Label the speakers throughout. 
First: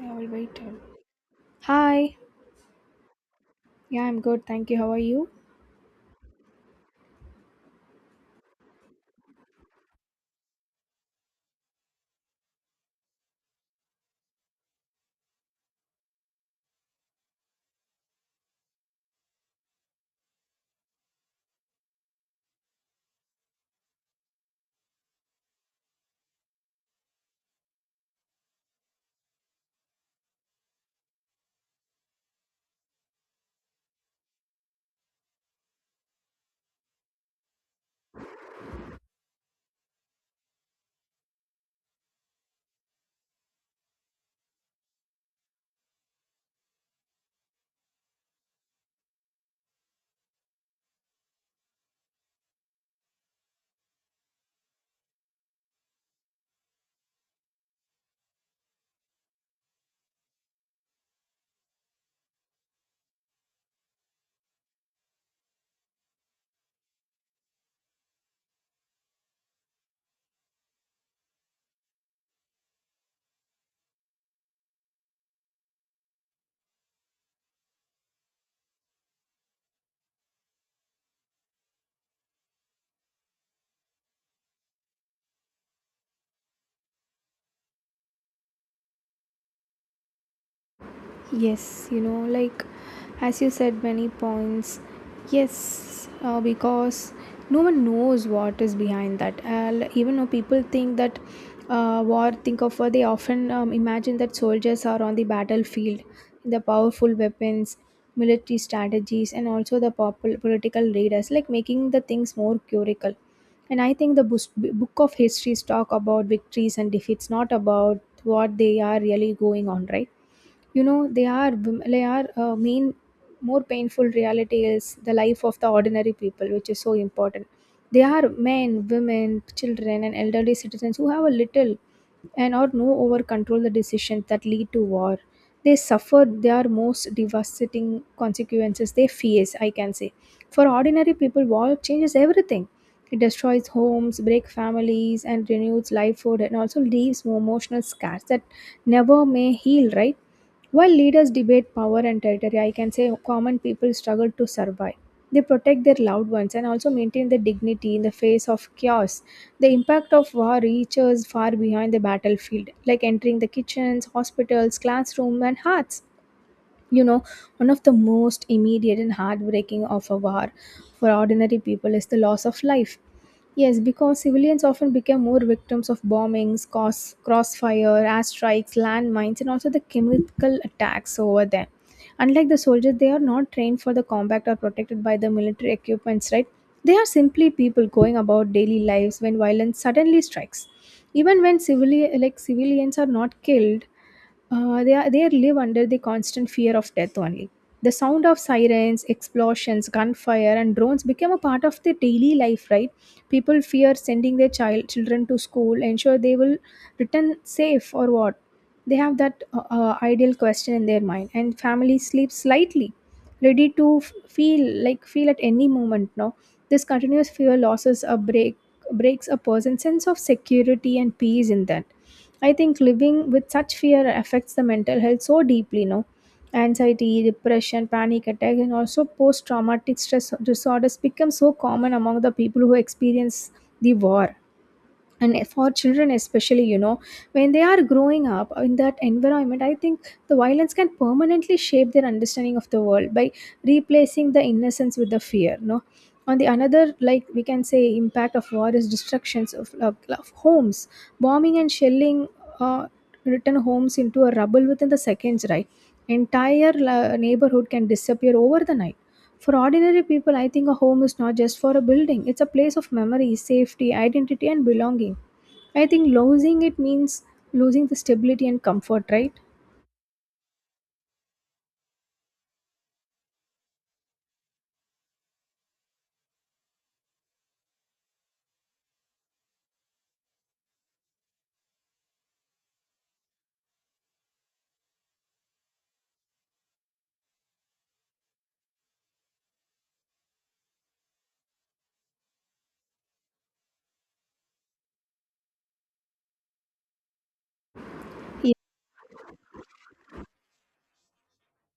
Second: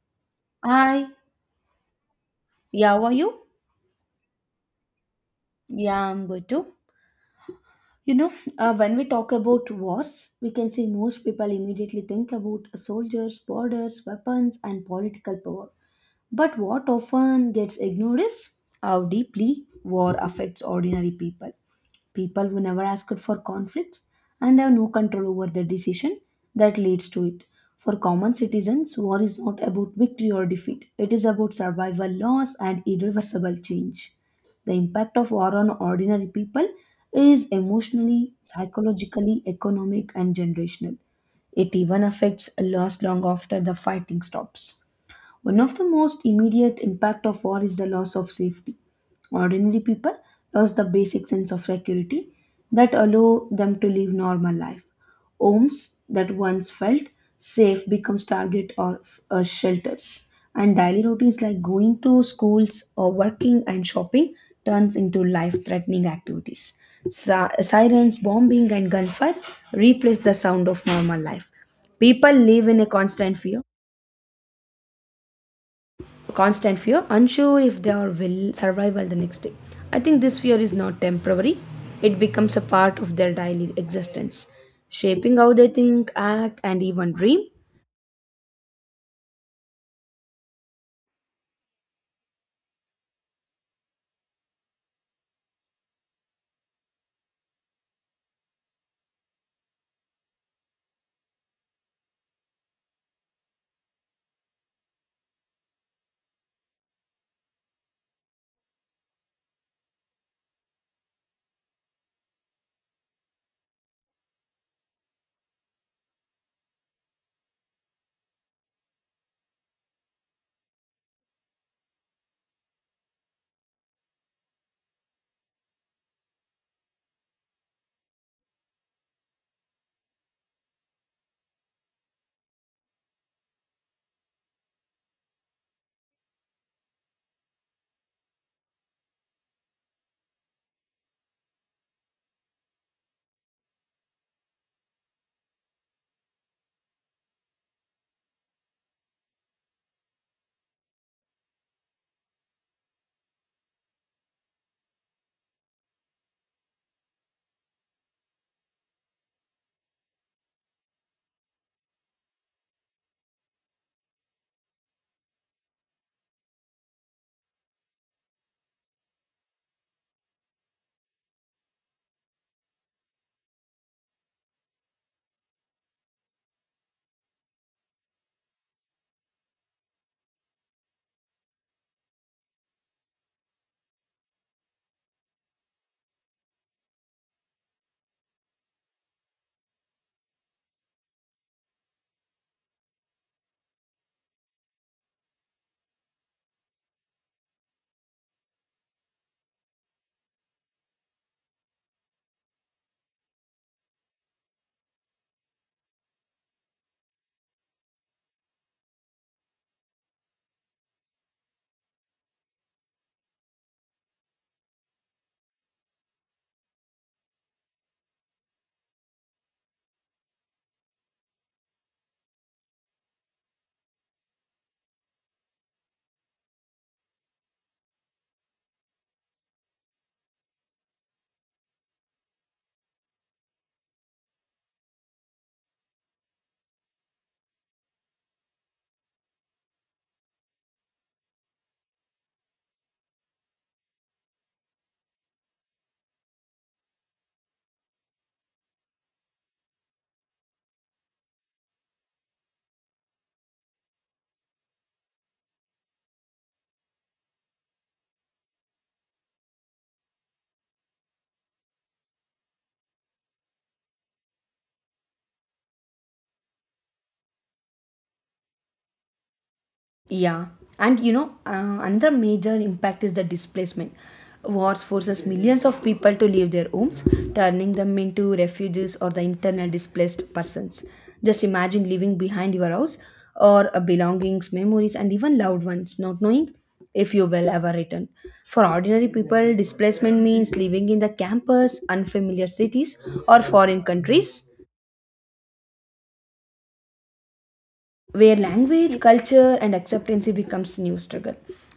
Speaker 1: I will wait.
Speaker 2: Hi,
Speaker 1: Hi.
Speaker 2: yeah, how are you?
Speaker 1: Yeah, I'm good. Thank you. How are you?
Speaker 2: Yeah, I'm good too. When we talk about wars, we can say most people immediately think about soldiers, borders, weapons, and political power. But what often gets ignored is how deeply war affects ordinary people. People who never asked for conflicts and have no control over the decision that leads to it. For common citizens, war is not about victory or defeat, it is about survival, loss, and irreversible change. The impact of war on ordinary people is emotionally, psychologically, economic, and generational. It even affects loss long after the fighting stops. One of the most immediate impact of war is the loss of safety. Ordinary people lost the basic sense of security that allow them to live normal life. Homes that once felt safe becomes target of shelters, and daily routines like going to schools or working and shopping turns into life-threatening activities. Sirens, bombing, and gunfire replace the sound of normal life. People live in a constant fear, unsure if they are will survive well the next day. I think this fear is not temporary, it becomes a part of their daily existence, shaping how they think, act, and even dream.
Speaker 1: Yes, like as you said, many points. Yes, because no one knows what is behind that. Even though people think that war, think of war, they often imagine that soldiers are on the battlefield, the powerful weapons, military strategies, and also the political leaders, like making the things more curical. And I think the book of histories talk about victories and defeats, not about what they are really going on, right? You know, they are wom- they are mean more painful reality is the life of the ordinary people, which is so important. They are men, women, children, and elderly citizens who have a little and or no over control the decisions that lead to war. They suffer their most devastating consequences they face, I can say. For ordinary people, war changes everything. It destroys homes, break families, and renews livelihood, and also leaves emotional scars that never may heal, right? While leaders debate power and territory, I can say common people struggle to survive. They protect their loved ones and also maintain their dignity in the face of chaos. The impact of war reaches far behind the battlefield, like entering the kitchens, hospitals, classrooms, and hearts. you know One of the most immediate and heartbreaking of a war for ordinary people is the loss of life. Yes, because civilians often become more victims of bombings, crossfire, airstrikes, landmines, and also the chemical attacks over them. Unlike the soldiers, they are not trained for the combat or protected by the military equipments, right? They are simply people going about daily lives when violence suddenly strikes. Even when like civilians are not killed, they live under the constant fear of death only. The sound of sirens, explosions, gunfire, and drones became a part of their daily life, right? People fear sending their children to school, ensure they will return safe or what. They have that ideal question in their mind, and family sleeps lightly, ready to feel at any moment. No, this continuous fear losses a breaks a person's sense of security and peace in that. I think living with such fear affects the mental health so deeply, no? Anxiety, depression, panic attack, and also post traumatic stress disorders become so common among the people who experience the war. And for children especially, when they are growing up in that environment, I think the violence can permanently shape their understanding of the world by replacing the innocence with the fear, no? On the another, like, we can say impact of war is destructions of homes, bombing and shelling uh, return homes into a rubble within the seconds, right? Entire neighborhood can disappear over the night. For ordinary people, I think a home is not just for a building, it's a place of memory, safety, identity, and belonging. I think losing it means losing the stability and comfort, right?
Speaker 2: Yeah, and another major impact is the displacement. Wars forces millions of people to leave their homes, turning them into refugees or the internal displaced persons. Just imagine leaving behind your house or belongings, memories, and even loved ones, not knowing if you will ever return. For ordinary people, displacement means living in the campus, unfamiliar cities, or foreign countries where
Speaker 1: Ye-
Speaker 2: language, culture, and acceptance becomes new struggle.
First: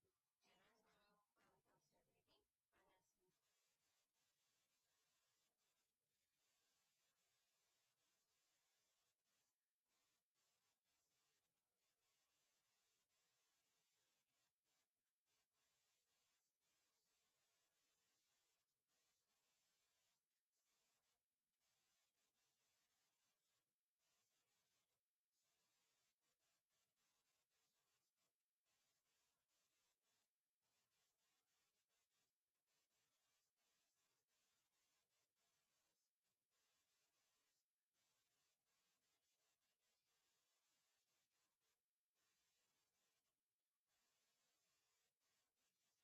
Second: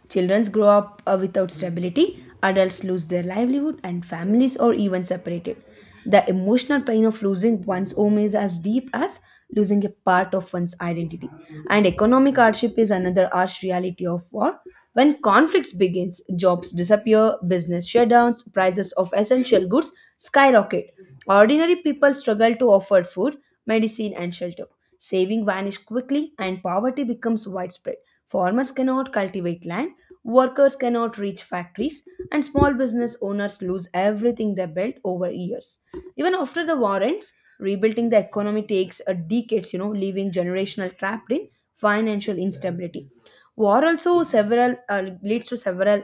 Speaker 2: Children grow up without stability, adults lose their livelihood, and families are even separated. The emotional pain of losing one's home is as deep as losing a part of one's identity. And economic hardship is another harsh reality of war. When conflicts begins, jobs disappear, business shutdowns, prices of essential goods skyrocket. Ordinary people struggle to afford food, medicine, and shelter. Saving vanished quickly and poverty becomes widespread. Farmers cannot cultivate land, workers cannot reach factories, and small business owners lose everything they built over years. Even after the war ends, rebuilding the economy takes a decades, you know, leaving generational trapped in financial instability. War also several leads to several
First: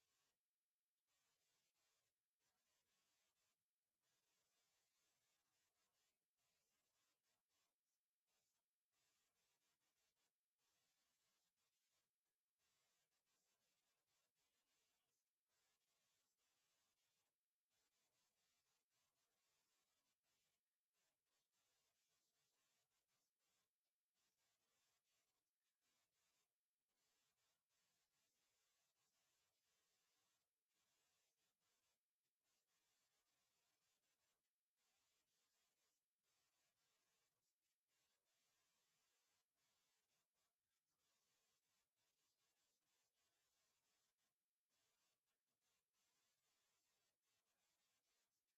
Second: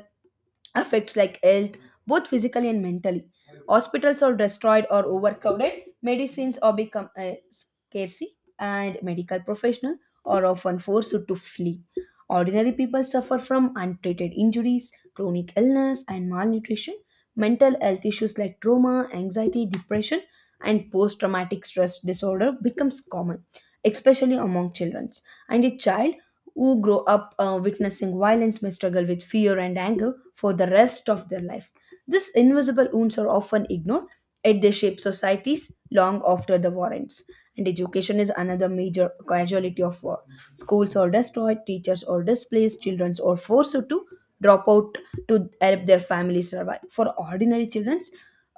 Speaker 2: affects like health, both physically and mentally. Hospitals are destroyed or overcrowded, medicines are become scarcity, and medical professionals are often forced to flee. Ordinary people suffer from untreated injuries, chronic illness, and malnutrition. Mental health issues like trauma, anxiety, depression, and post traumatic stress disorder becomes common, especially among children. And a child who grow up witnessing violence may struggle with fear and anger for the rest of their life. These invisible wounds are often ignored, yet they shape societies long after the war ends. And education is another major casualty of war. Schools are destroyed, teachers are displaced, children are forced to drop out to help their families survive. For ordinary children,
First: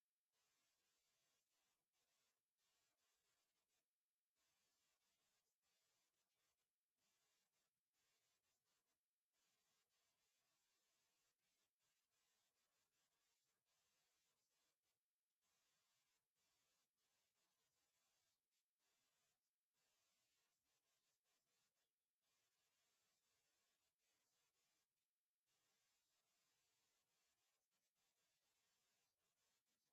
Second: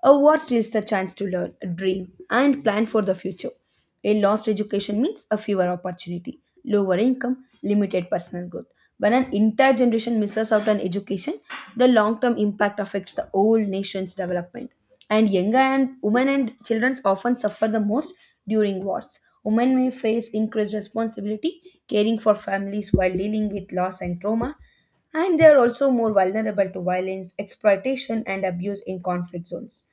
Speaker 2: a war steals the chance to learn, dream, and plan for the future. A lost education means a fewer opportunity, lower income, limited personal growth. When an entire generation misses out on education, the long-term impact affects the whole nation's development. And younger and women and children often suffer the most during wars. Women may face increased responsibility, caring for families while dealing with loss and trauma, and they are also more vulnerable to violence, exploitation, and abuse in conflict zones.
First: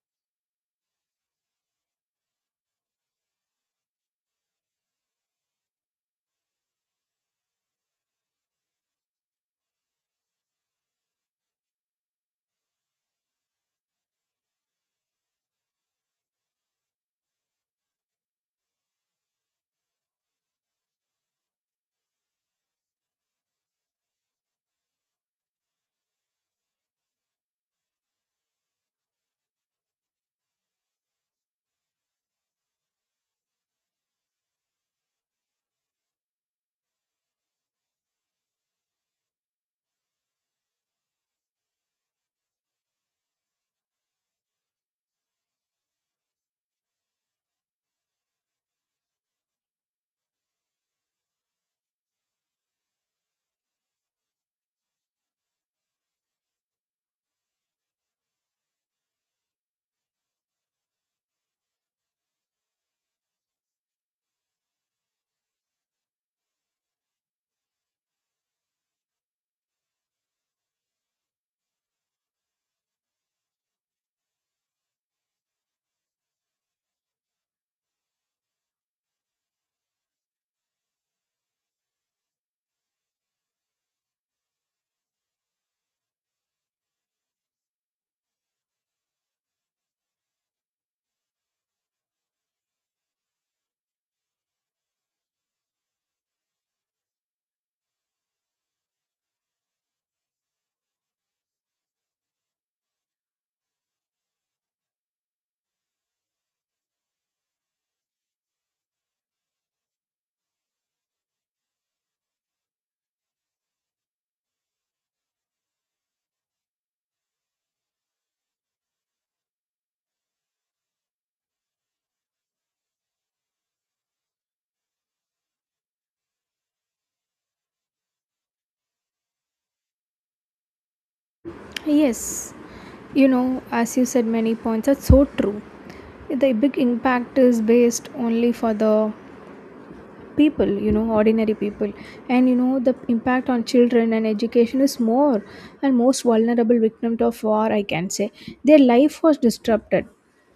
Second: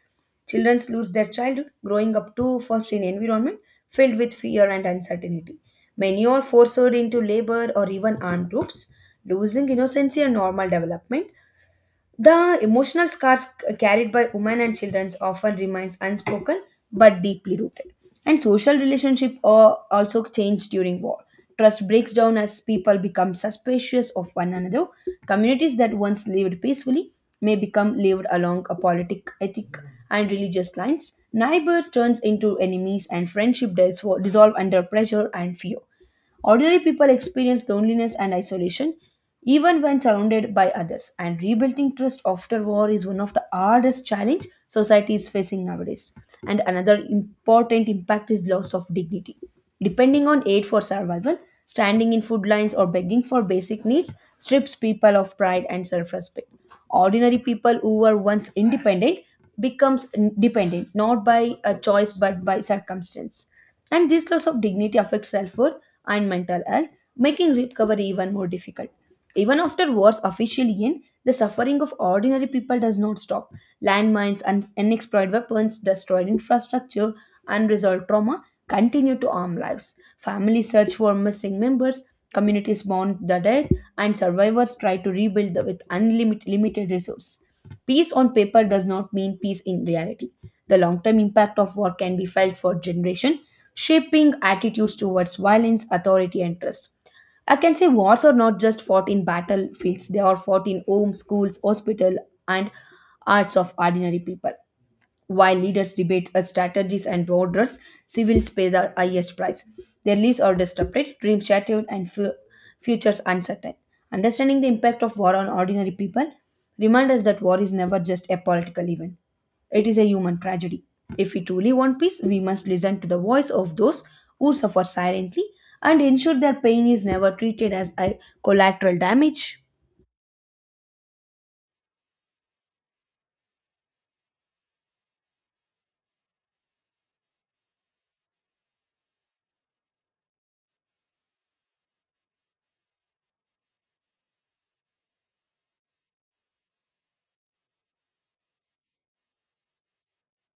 Speaker 2: Children lose their childhood, growing up too fast in environment filled with fear and uncertainty. Many are forced into labor or even armed groups, losing innocency and normal development. The emotional scars carried by women and children often remains unspoken but deeply rooted. And social relationship also change during war. Trust breaks down as people become suspicious of one another. Communities that once lived peacefully may become lived along a politic, ethic, and religious lines. Neighbors turns into enemies, and friendship dissolve under pressure and fear. Ordinary people experience loneliness and isolation even when surrounded by others, and rebuilding trust after war is one of the hardest challenge society is facing nowadays. And another important impact is loss of dignity. Depending on aid for survival, standing in food lines or begging for basic needs strips people of pride and self-respect. Ordinary people who were once independent becomes dependent not by a choice but by circumstance, and this loss of dignity affects self worth and mental health, making recovery even more difficult. Even after wars officially end, the suffering of ordinary people does not stop. Landmines and unexploited weapons, destroyed infrastructure, unresolved trauma continue to harm lives. Families search for missing members, communities mourn the dead, and survivors try to rebuild with unlimited limited resources. Peace on paper does not mean peace in reality. The long term impact of war can be felt for generations, shaping attitudes towards violence, authority, and trust. I can say wars are not just fought in battlefields, they are fought in homes, schools, hospital, and hearts of ordinary people. While leaders debate strategies and borders, civils pay the highest price. Their lives are disrupted, dreams shattered, and futures uncertain. Understanding the impact of war on ordinary people reminds us that war is never just a political event, it is a human tragedy. If we truly want peace, we must listen to the voice of those who suffer silently and ensure their pain is never treated as a collateral damage.
Speaker 1: Yes, as you said, many points are so true. The big impact is based only for the people, ordinary people. And the impact on children and education is more, and most vulnerable victims of war, I can say. Their life was disrupted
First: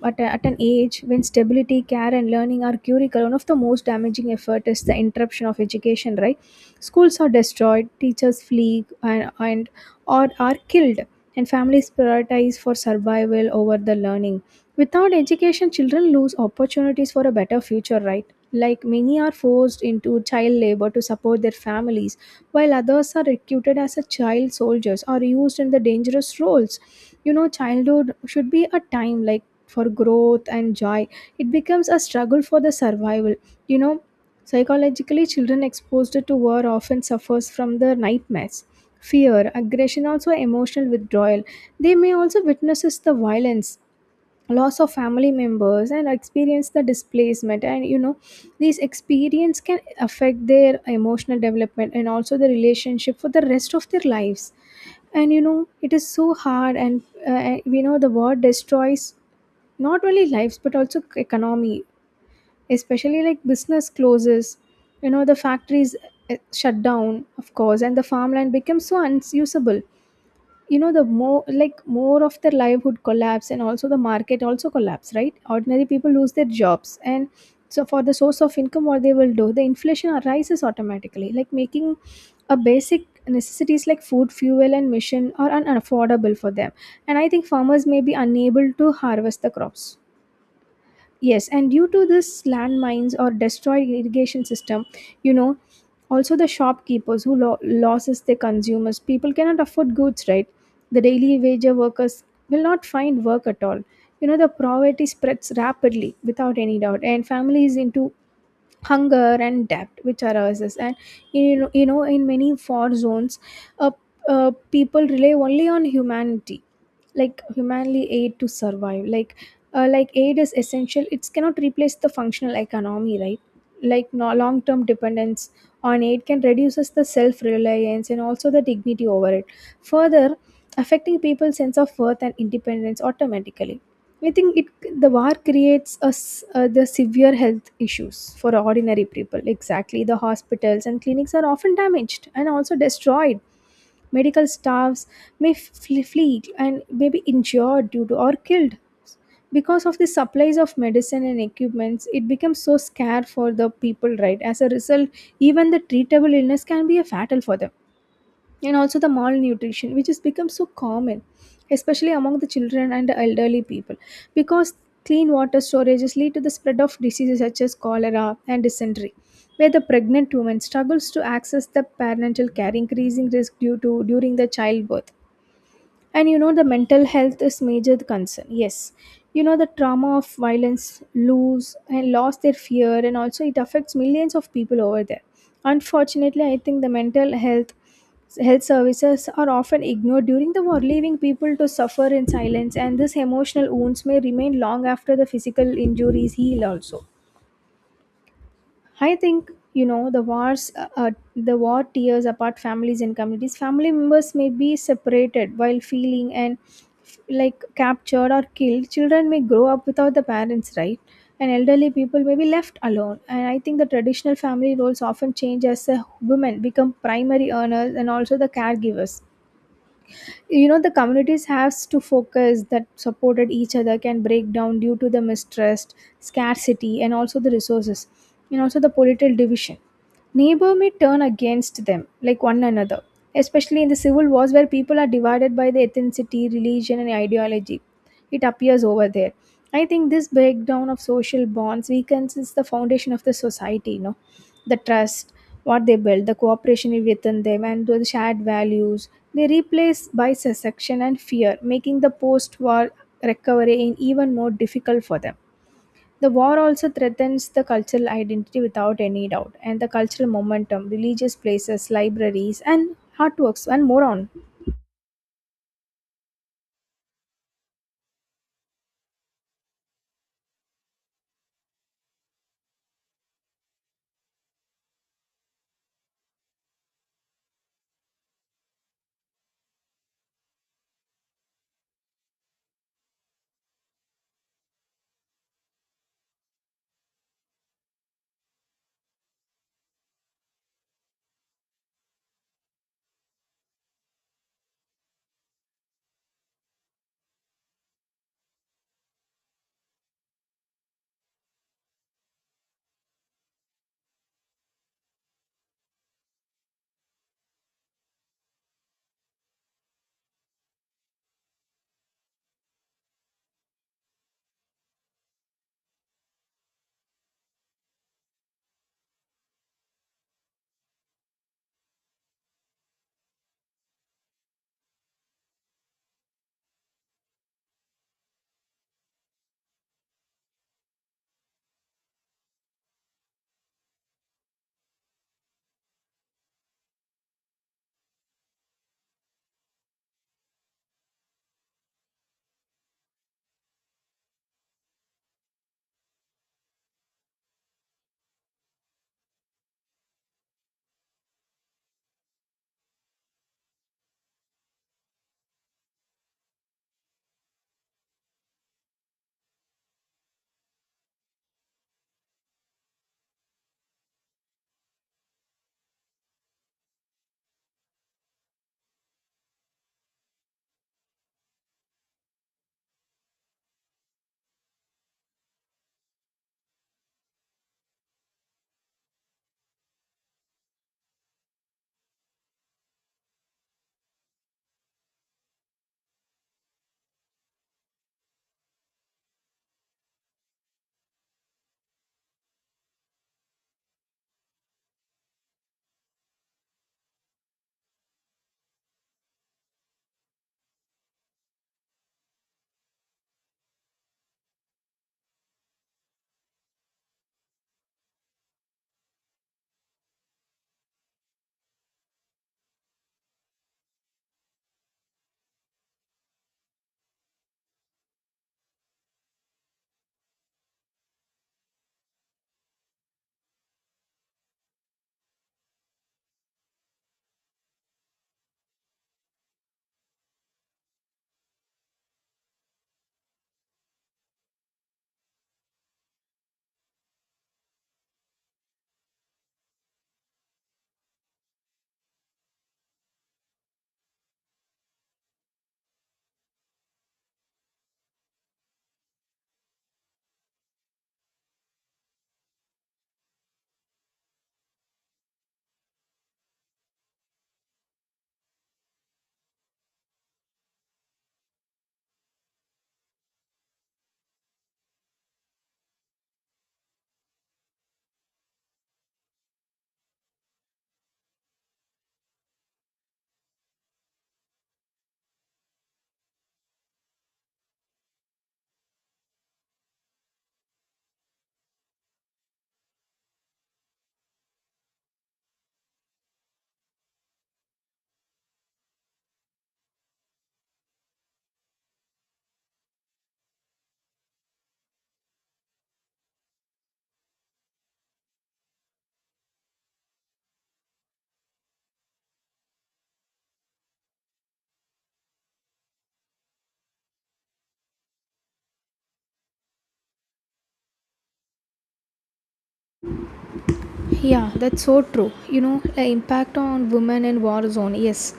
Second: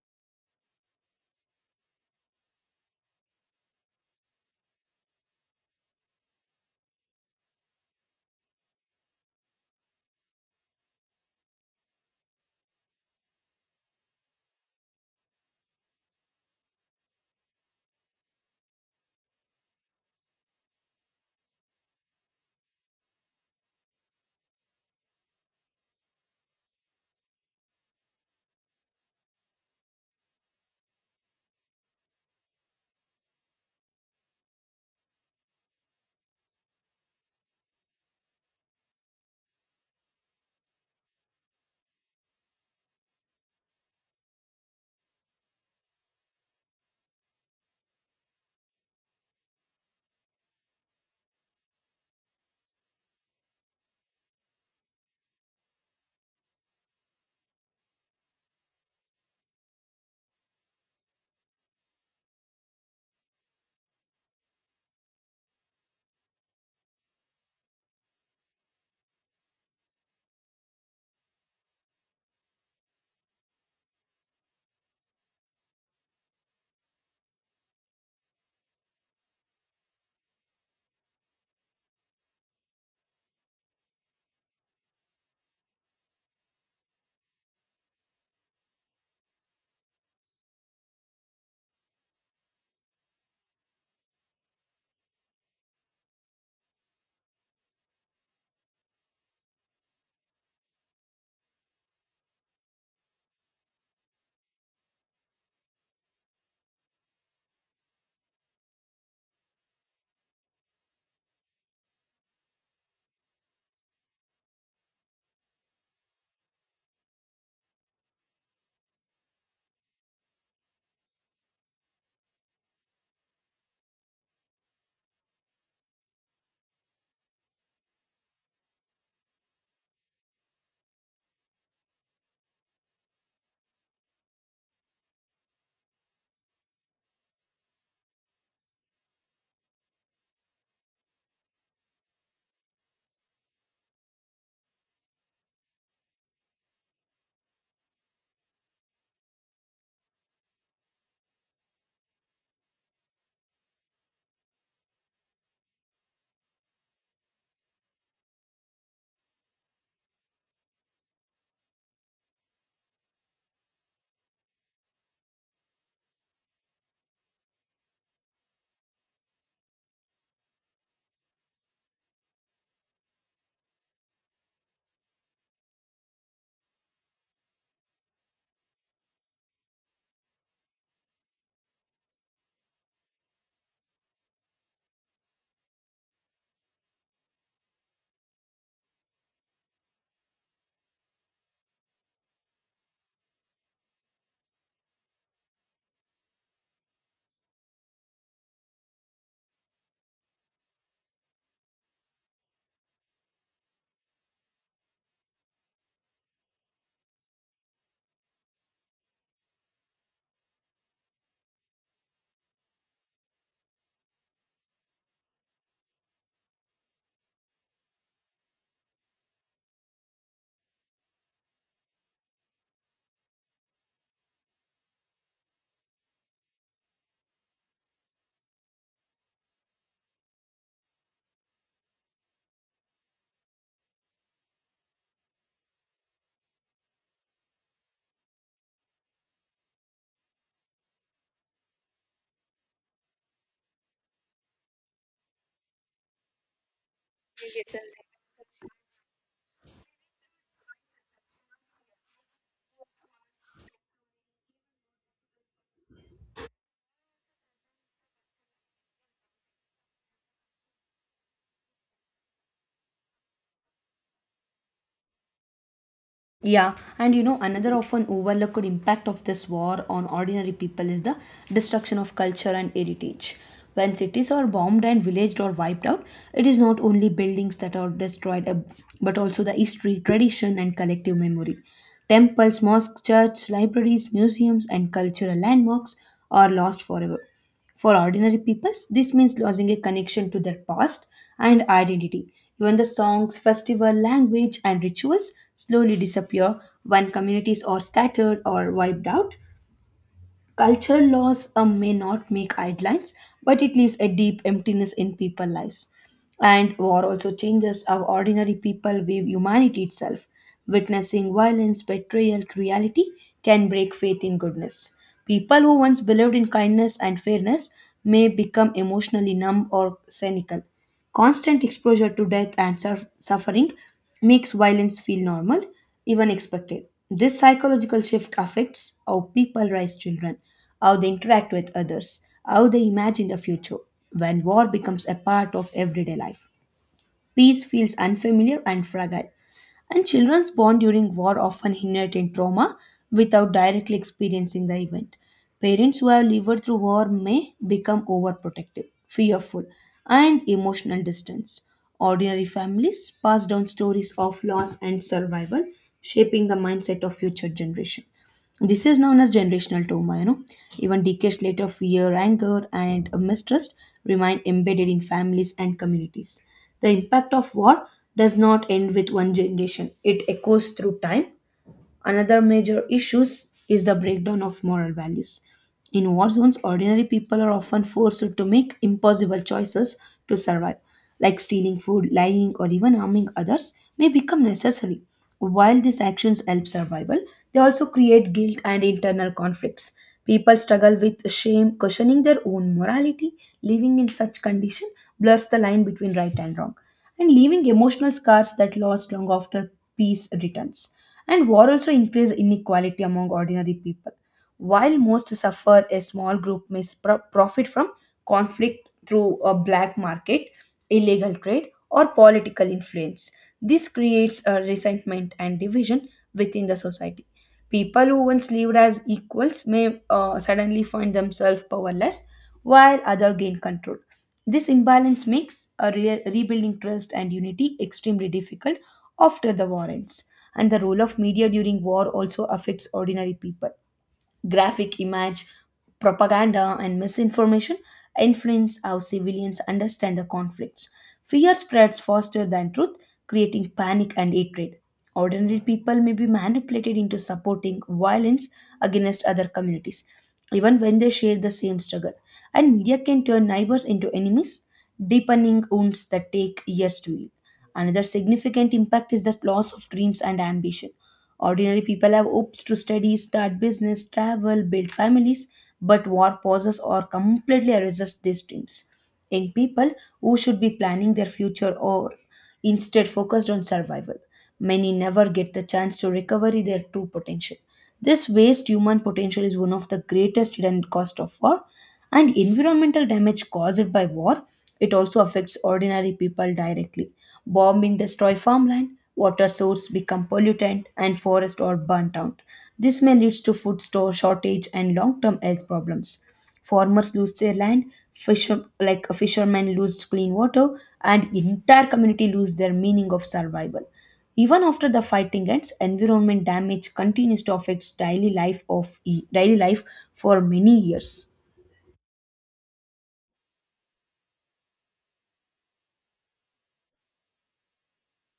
Speaker 1: at an age when stability, care, and learning are critical. One of the most damaging effort is the interruption of education, right? Schools are destroyed, teachers flee and or are killed, and families prioritize for survival over the learning. Without education, children lose opportunities for a better future, right? Like, many are forced into child labor to support their families, while others are recruited as a child soldiers or used in the dangerous roles. Childhood should be a time like for growth and joy. It becomes a struggle for the survival. You know, Psychologically, children exposed to war often suffers from the nightmares, fear, aggression, also emotional withdrawal. They may also witnesses the violence, loss of family members, and experience the displacement. And these experience can affect their emotional development and also the relationship for the rest of their lives. And it is so hard, and we know the war destroys not only lives but also economy, especially like business closes. The factories shut down of course, and the farmland becomes so unusable. The more, like, more of their livelihood collapse, and also the market also collapse, right? Ordinary people lose their jobs, and so for the source of income, what they will do? The inflation arises automatically, like making a basic necessities like food, fuel, and mission are unaffordable for them. And I think farmers may be unable to harvest the crops. Yes, and due to this landmines or destroyed irrigation system, you know, also the shopkeepers who losses their consumers, people cannot afford goods, right? The daily wage workers will not find work at all. The poverty spreads rapidly without any doubt, and families into hunger and debt which arises. And in many war zones, uh, people rely only on humanity like humanly aid to survive, like aid is essential, it cannot replace the functional economy, right? Like, no, long-term dependence on aid can reduces the self-reliance and also the dignity over it, further affecting people's sense of worth and independence automatically. I think it the war creates us the severe health issues for ordinary people. Exactly, the hospitals and clinics are often damaged and also destroyed. Medical staffs may flee and may be injured due to or killed because of the supplies of medicine and equipments. It becomes so scarce for the people, right? As a result, even the treatable illness can be a fatal for them, and also the malnutrition which has become so common, especially among the children and the elderly people, because clean water storages lead to the spread of diseases such as cholera and dysentery, where the pregnant woman struggles to access the parental care increasing risk due to during the childbirth. And the mental health is major concern, yes. The trauma of violence, lose and lost their fear, and also it affects millions of people over there. Unfortunately, I think the mental health services are often ignored during the war, leaving people to suffer in silence, and this emotional wounds may remain long after the physical injuries heal also. I think the war tears apart families and communities. Family members may be separated while feeling and like captured or killed. Children may grow up without the parents, right? And elderly people may be left alone. And I think the traditional family roles often change as the women become primary earners and also the caregivers. The communities has to focus that supported each other can break down due to the mistrust, scarcity, and also the resources, and also the political division. Neighbor may turn against them, like one another, especially in the civil wars where people are divided by the ethnicity, religion, and ideology. It appears over there. I think this breakdown of social bonds weakens is the foundation of the society, the trust what they build, the cooperation within them, and the shared values, they replaced by secession and fear, making the post-war recovery in even more difficult for them. The war also threatens the cultural identity without any doubt, and the cultural momentum, religious places, libraries, and artworks, and more on.
Speaker 2: Yeah, and you know, another often overlooked impact of this war on ordinary people is the destruction of culture and heritage. When cities are bombed and villaged or wiped out, it is not only buildings that are destroyed, but also the history, tradition, and collective memory. Temples, mosques, churches, libraries, museums, and cultural landmarks are lost forever. For ordinary people, this means losing a connection to their past and identity. Even the songs, festival, language, and rituals slowly disappear when communities are scattered or wiped out. Cultural loss may not make headlines, but it leaves a deep emptiness in people's lives. And war also changes how ordinary people view humanity itself. Witnessing violence, betrayal, cruelty can break faith in goodness. People who once believed in kindness and fairness may become emotionally numb or cynical. Constant exposure to death and suffering makes violence feel normal, even expected. This psychological shift affects how people raise children, how they interact with others, how they imagine the future when war becomes a part of everyday life. Peace feels unfamiliar and fragile, and children born during war often inherit in trauma without directly experiencing the event. Parents who have lived through war may become overprotective, fearful, and emotional distance. Ordinary families pass down stories of loss and survival, shaping the mindset of future generations. This is known as generational trauma, you know. Even decades later, fear, anger, and mistrust remain embedded in families and communities. The impact of war does not end with one generation, it echoes through time. Another major issues is the breakdown of moral values. In war zones, ordinary people are often forced to make impossible choices to survive, like stealing food, lying, or even harming others may become necessary. While these actions help survival, they also create guilt and internal conflicts. People struggle with shame, questioning their own morality. Living in such condition blurs the line between right and wrong and leaving emotional scars that last long after peace returns. And war also increases inequality among ordinary people. While most suffer, a small group may profit from conflict through a black market, illegal trade, or political influence. This creates a resentment and division within the society. People who once lived as equals may suddenly find themselves powerless while others gain control. This imbalance makes a rebuilding trust and unity extremely difficult after the war ends. And the role of media during war also affects ordinary people. Graphic image, propaganda, and misinformation influence how civilians understand the conflicts. Fear spreads faster than truth, creating panic and hatred. Ordinary people may be manipulated into supporting violence against other communities, even when they share the same struggle. And media can turn neighbors into enemies, deepening wounds that take years to heal. Another significant impact is the loss of dreams and ambition. Ordinary people have hopes to study, start business, travel, build families, but war pauses or completely erases these dreams. Young people who should be planning their future or instead focused on survival. Many never get the chance to recover their true potential. This waste human potential is one of the greatest hidden cost of war. And environmental damage caused by war, it also affects ordinary people directly. Bombing destroy farmland, water source become pollutant, and forests are burnt out. This may lead to food store shortage and long-term health problems. Farmers lose their land, fisher like fishermen lose clean water, and entire community lose their meaning of survival. Even after the fighting ends, environment damage continues to affect daily life daily life for many years.
Speaker 1: Yeah, that's so true. The impact on women in war zone, yes.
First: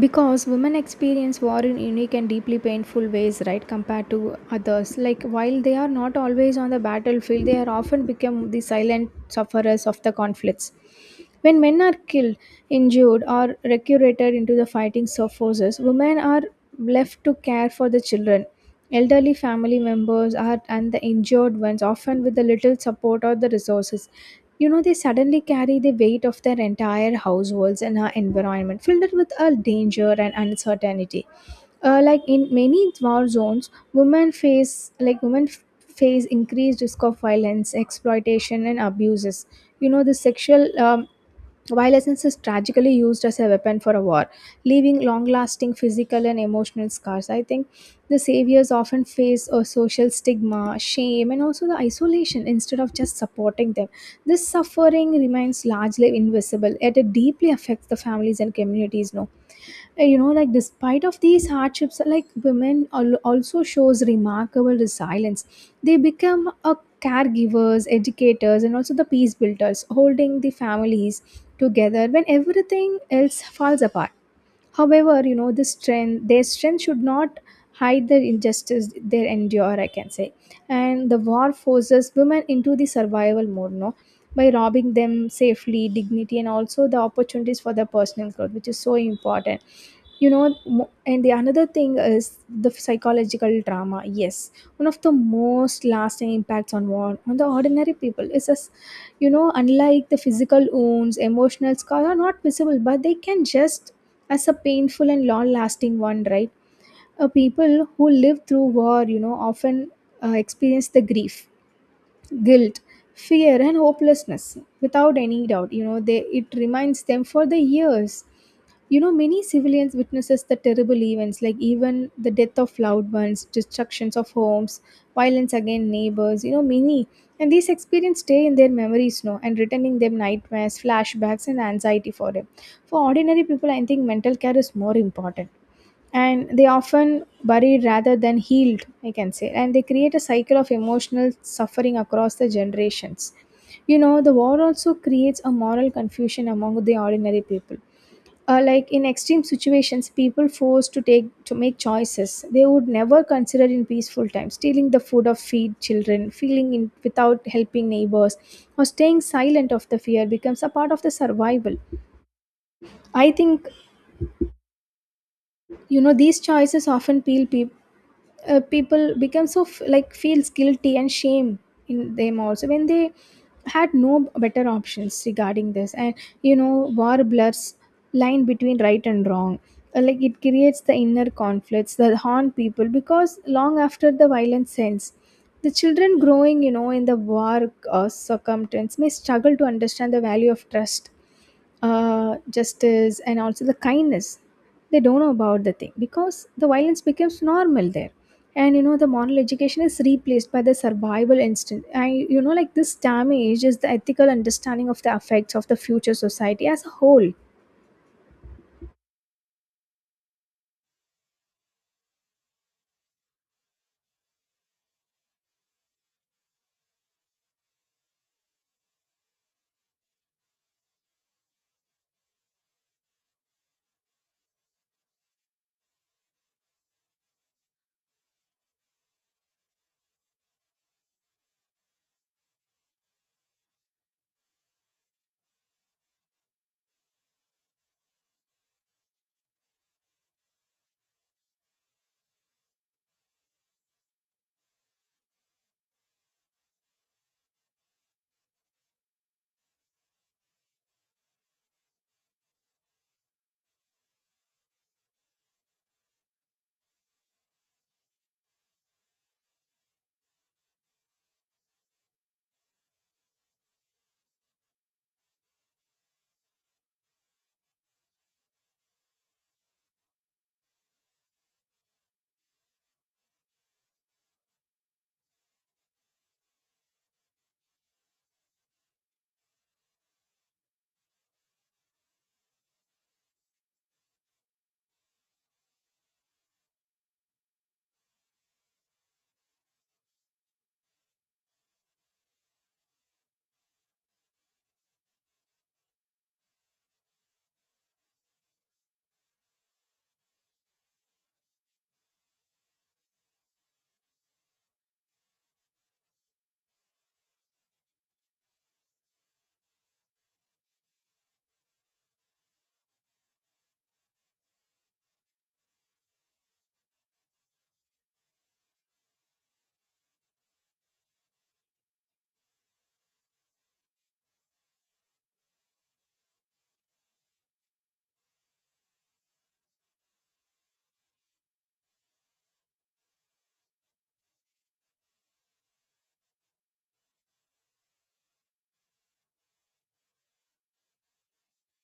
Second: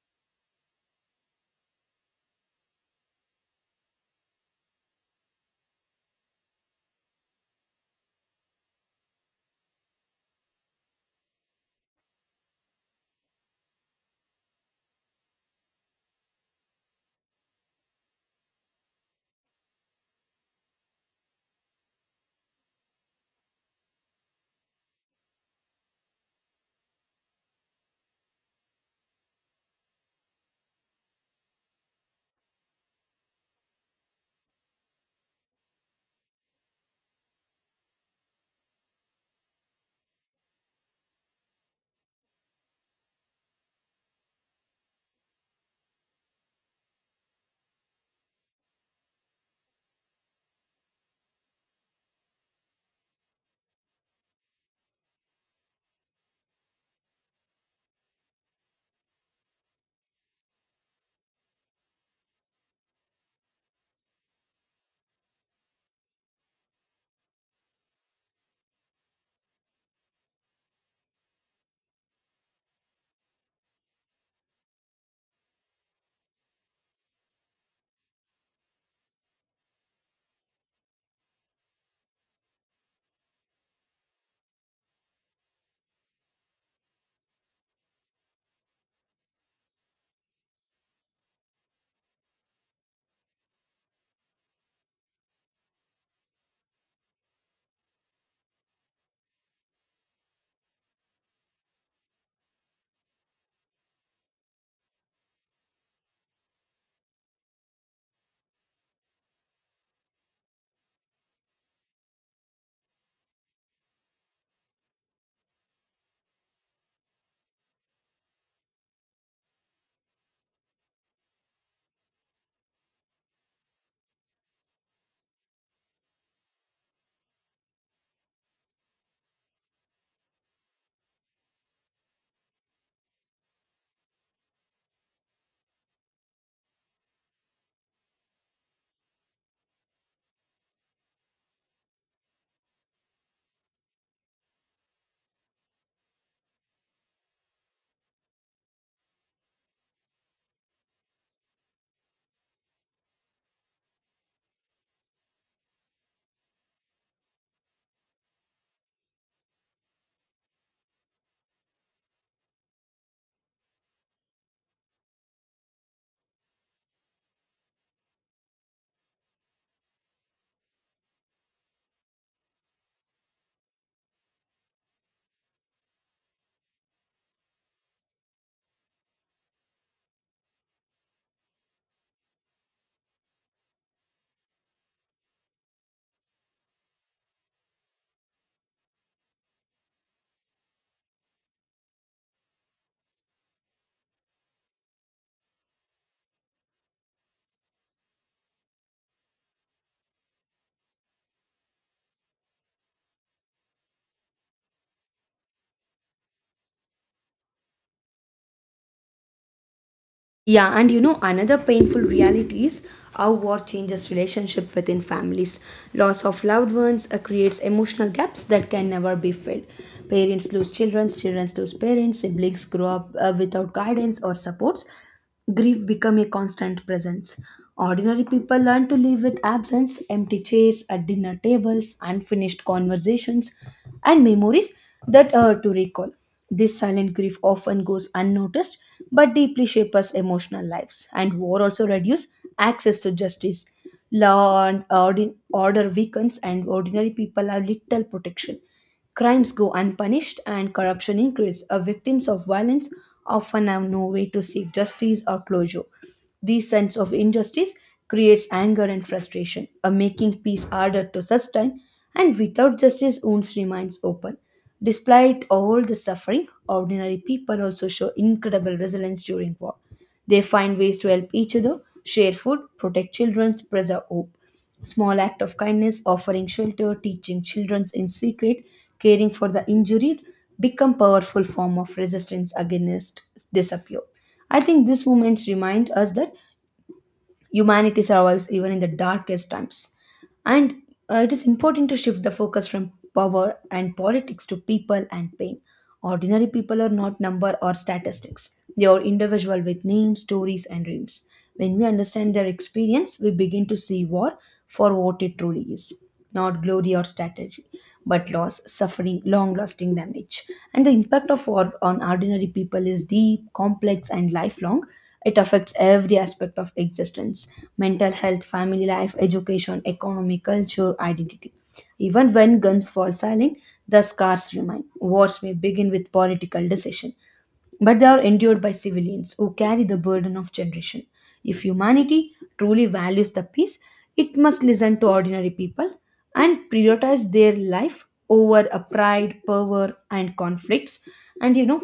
Speaker 1: Because women experience war in unique and deeply painful ways, right, compared to others. Like, while they are not always on the battlefield, they are often become the silent sufferers of the conflicts. When men are killed, injured, or recruited into the fighting forces, women are left to care for the children. Elderly family members are and the injured ones, often with the little support or the resources. They suddenly carry the weight of their entire households and our environment, filled with a danger and uncertainty. Like, in many war zones, women face like women f- face increased risk of violence, exploitation, and abuses. The sexual violence is tragically used as a weapon for a war, leaving long lasting physical and emotional scars. I think the saviors often face a social stigma, shame, and also the isolation instead of just supporting them. This suffering remains largely invisible, yet it deeply affects the families and communities. No, you know like despite of these hardships like also shows remarkable resilience. They become a caregivers, educators, and also the peace builders, holding the families together when everything else falls apart. However, you know, this strength, their strength should not hide their injustice they endure, I can say. And the war forces women into the survival mode, no? By robbing them safely, dignity, and also the opportunities for their personal growth, which is so important. You know and the another thing is the psychological trauma. Yes, one of the most lasting impacts on war on the ordinary people is. You know, unlike the physical wounds, emotional scars are not visible, but they can just as a painful and long lasting one, right? People who live through war, you know, often experience the grief, guilt, fear, and hopelessness without any doubt. You know, they, it reminds them for the years. You know, many civilians witnesses the terrible events, like even the death of loved ones, destructions of homes, violence against neighbors, you know, many. And these experiences stay in their memories now and returning them nightmares, flashbacks, and anxiety for them. For ordinary people, I think mental care is more important. And they often buried rather than healed, I can say, and they create a cycle of emotional suffering across the generations. You know, the war also creates a moral confusion among the ordinary people. Like in extreme situations, people forced to make choices they would never consider in peaceful times: stealing the food of feed children, feeling in without helping neighbors, or staying silent of the fear becomes a part of the survival, I think. You know, these choices often peel peop people become like feels guilty and shame in them also when they had no better options regarding this. And you know, war blurs line between right and wrong. Like it creates the inner conflicts that haunt people because long after the violence ends, the children growing, you know, in the war circumstance may struggle to understand the value of trust, justice, and also the kindness. They don't know about the thing because the violence becomes normal there. And you know, the moral education is replaced by the survival instinct. And you know, like this damage is the ethical understanding of the effects of the future society as a whole.
Speaker 2: Yeah, and you know, another painful reality is how war changes relationship within families. Loss of loved ones creates emotional gaps that can never be filled. Parents lose children, children lose parents, siblings grow up without guidance or supports. Grief become a constant presence. Ordinary people learn to live with absence, empty chairs at dinner tables, unfinished conversations, and memories that are to recall. This silent grief often goes unnoticed but deeply shapes emotional lives, and war also reduces access to justice. Order weakens, and ordinary people have little protection. Crimes go unpunished, and corruption increases. Victims of violence often have no way to seek justice or closure. This sense of injustice creates anger and frustration, a making peace harder to sustain, and without justice, wounds remains open. Despite all the suffering, ordinary people also show incredible resilience during war. They find ways to help each other, share food, protect children, preserve hope. Small act of kindness, offering shelter, teaching children in secret, caring for the injured, become powerful form of resistance against disappear. I think these moments remind us that humanity survives even in the darkest times. And it is important to shift the focus from power and politics to people and pain. Ordinary people are not number or statistics. They are individual with names, stories, and dreams. When we understand their experience, we begin to see war for what it truly is. Not glory or strategy, but loss, suffering, long lasting damage. And the impact of war on ordinary people is deep, complex, and lifelong, it affects every aspect of existence mental health, family life, education, economy, culture, identity. Even when guns fall silent, the scars remain. Wars may begin with political decision, but they are endured by civilians who carry the burden of generation. If humanity truly values the peace, it must listen to ordinary people and prioritize their life over a pride, power, and conflicts. And you know,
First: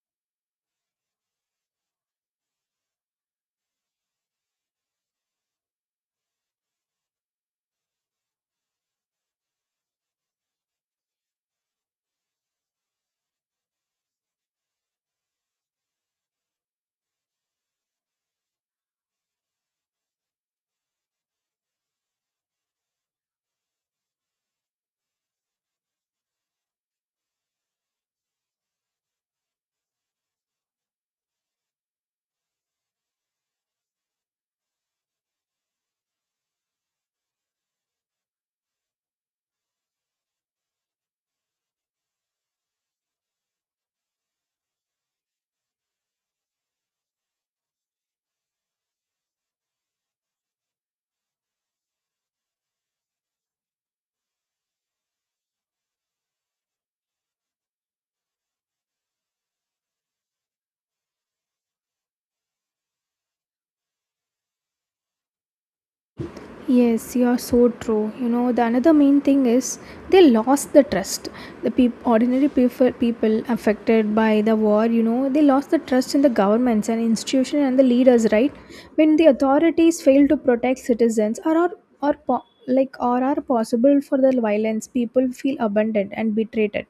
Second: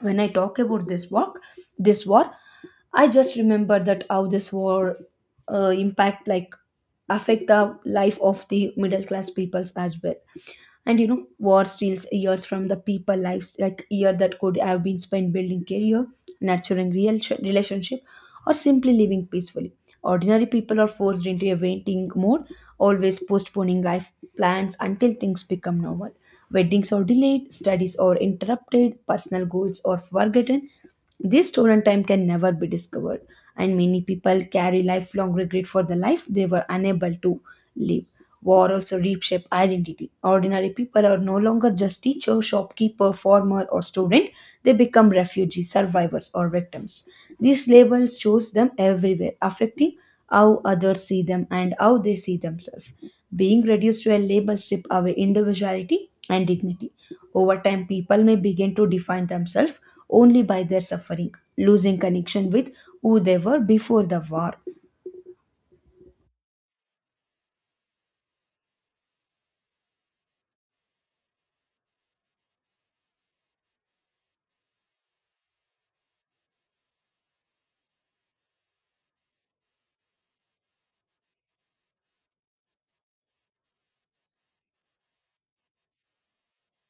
Speaker 2: when I talk about this war, I just remember that how this war impact like affect the life of the middle class peoples as well. And you know, war steals years from the people lives, like year that could have been spent building career, relationship, or simply living peacefully. Ordinary people are forced into a waiting mode, always postponing life plans until things become normal. Weddings are delayed, studies are interrupted, personal goals are forgotten. This stolen time can never be discovered, and many people carry lifelong regret for the life they were unable to live. War also reshapes identity. Ordinary people are no longer just teacher, shopkeeper, farmer, or student. They become refugees, survivors, or victims. These labels shows them everywhere, affecting how others see them and how they see themselves. Being reduced to a label strip away individuality and dignity. Over time, people may begin to define themselves only by their suffering, losing connection with who they were before the war.
Speaker 1: Yes, you are so true. You know, the another main thing is they lost the trust. Ordinary people, people affected by the war, you know, they lost the trust in the governments and institutions and the leaders, right? When the authorities fail to protect citizens or are, or like or are possible for the violence, people feel abandoned and betrayed.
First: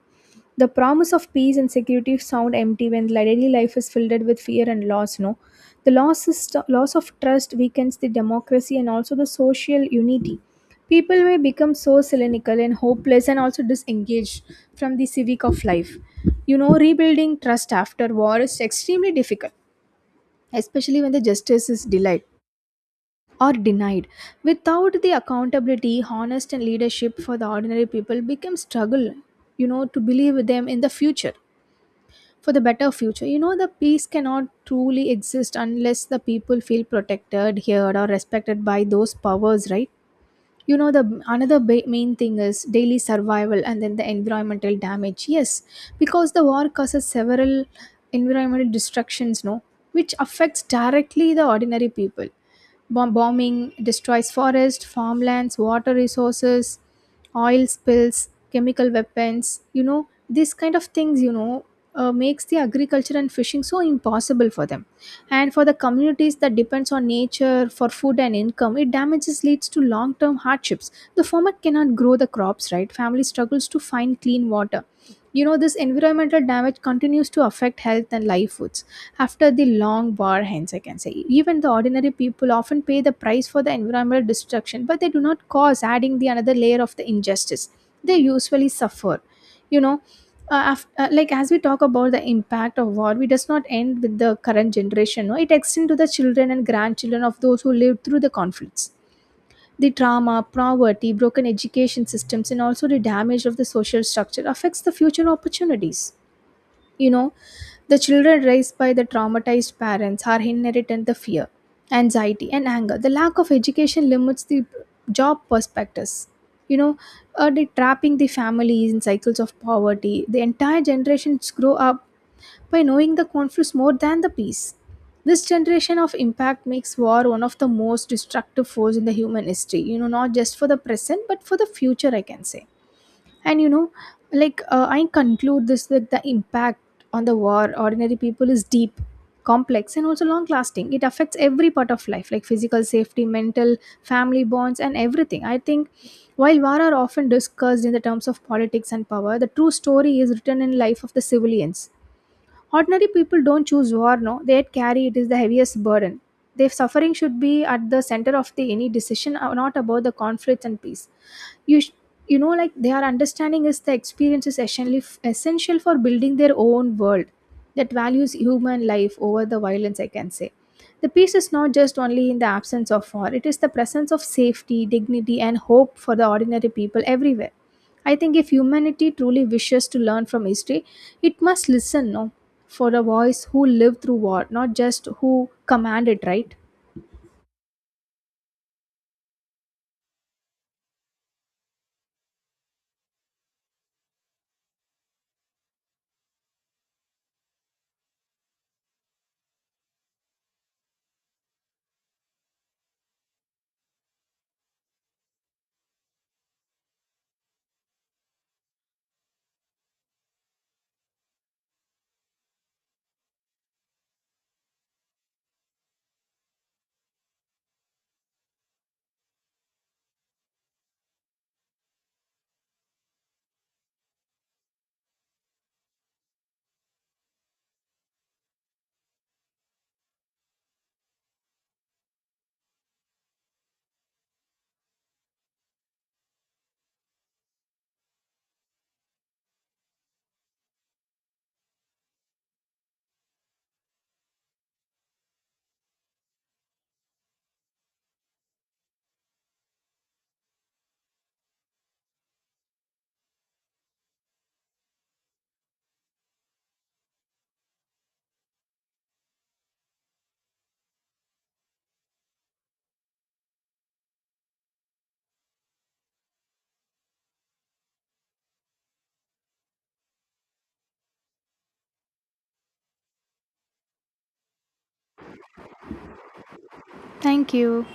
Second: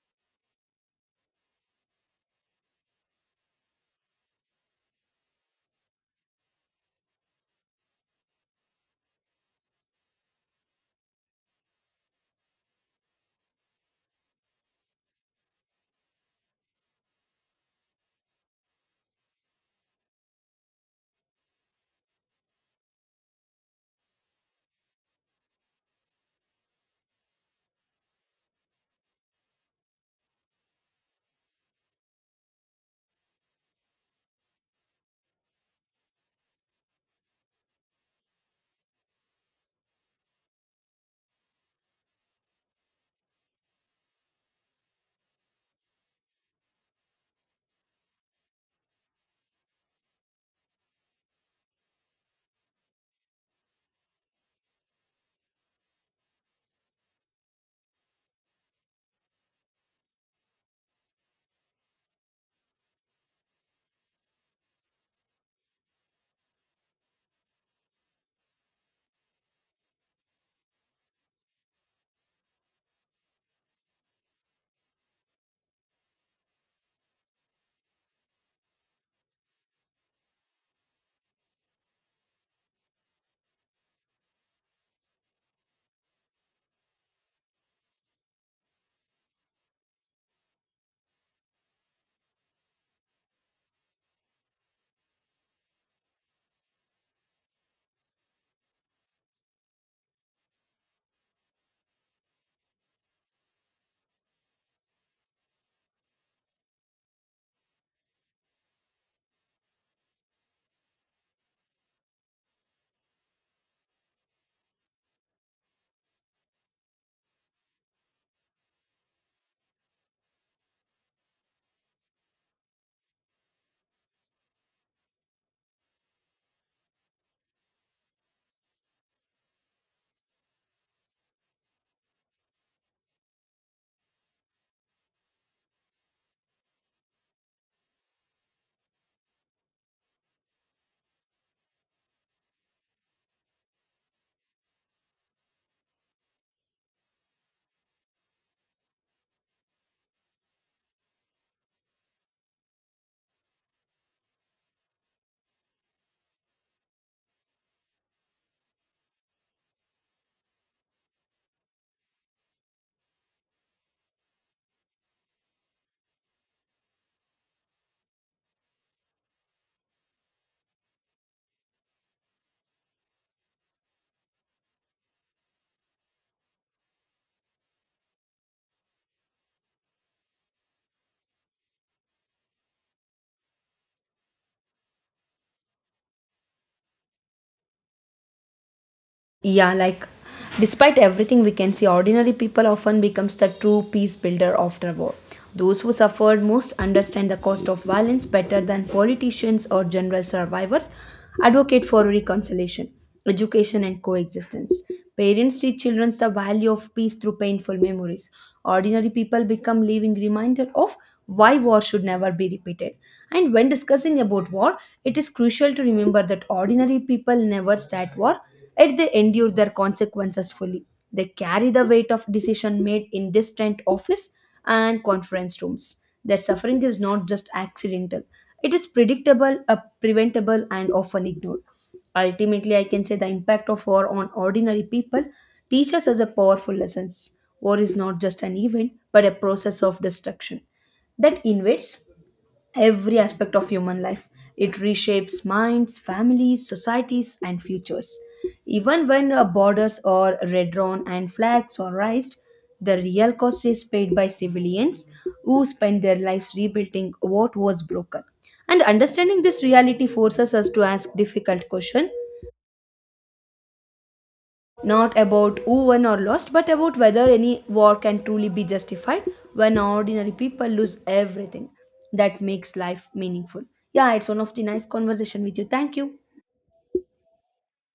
Speaker 1: The promise of peace and security sound empty when daily life is filled with fear and loss. No, the loss is loss of trust weakens the democracy and also the social unity. People may become so cynical and hopeless and also disengaged from the civic of life. You know, rebuilding trust after war is extremely difficult, especially when the justice is delayed or denied. Without the accountability, honest and leadership for the ordinary people becomes struggle. You know, to believe them in the future for the better future. You know, the peace cannot truly exist unless the people feel protected, heard, or respected by those powers, right? You know, the another main thing is daily survival and then the environmental damage. Yes, because the war causes several environmental destructions, no, which affects directly the ordinary people. Bombing destroys forest, farmlands, water resources, oil spills, chemical weapons. You know, these kind of things, you know, makes the agriculture and fishing so impossible for them. And for the communities that depends on nature for food and income, it damages leads to long-term hardships. The farmer cannot grow the crops, right? Family struggles to find clean water. You know, this environmental damage continues to affect health and livelihoods after the long war, hence I can say even the ordinary people often pay the price for the environmental destruction, but they do not cause, adding the another layer of the injustice they usually suffer. You know, like as we talk about the impact of war, we does not end with the current generation, no, it extends to the children and grandchildren of those who lived through the conflicts. The trauma, poverty, broken education systems, and also the damage of the social structure affects the future opportunities. You know, the children raised by the traumatized parents are inherited the fear, anxiety, and anger. The lack of education limits the job perspectives. You know, they trapping the families in cycles of poverty. The entire generations grow up by knowing the conflicts more than the peace. This generation of impact makes war one of the most destructive force in the human history. You know, not just for the present, but for the future, I can say. And you know, like I conclude this that the impact on the war ordinary people is deep, complex, and also long lasting. It affects every part of life like physical safety, mental, family bonds, and everything, I think. While war are often discussed in the terms of politics and power, the true story is written in life of the civilians. Ordinary people don't choose war, no, they carry it is the heaviest burden. Their suffering should be at the center of the any decision, not about the conflicts and peace. you sh- you know, like their understanding is the experience is essentially essential for building their own world that values human life over the violence, I can say. The peace is not just only in the absence of war, it is the presence of safety, dignity, and hope for the ordinary people everywhere. I think if humanity truly wishes to learn from history, it must listen, no, for the voice who lived through war, not just who commanded, right?
Speaker 2: Yeah, like despite everything we can see, ordinary people often becomes the true peace builder after war. Those who suffered most understand the cost of violence better than politicians or general survivors advocate for reconciliation, education and coexistence. Parents teach children the value of peace through painful memories. Ordinary people become living reminder of why war should never be repeated. And when discussing about war, it is crucial to remember that ordinary people never start war. Yet they endure their consequences fully. They carry the weight of decision made in distant office and conference rooms. Their suffering is not just accidental. It is predictable, preventable, and often ignored. Ultimately, I can say the impact of war on ordinary people teaches us a powerful lessons. War is not just an event, but a process of destruction that invades every aspect of human life. It reshapes minds, families, societies, and futures. Even when borders are redrawn and flags are raised, the real cost is paid by civilians who spend their lives rebuilding what was broken. And understanding this reality forces us to ask difficult questions not about who won or lost, but about whether any war can truly be justified when ordinary people lose everything that makes life meaningful. Yeah, it's one of the nice conversation with you. Thank you.
Speaker 1: Thank you.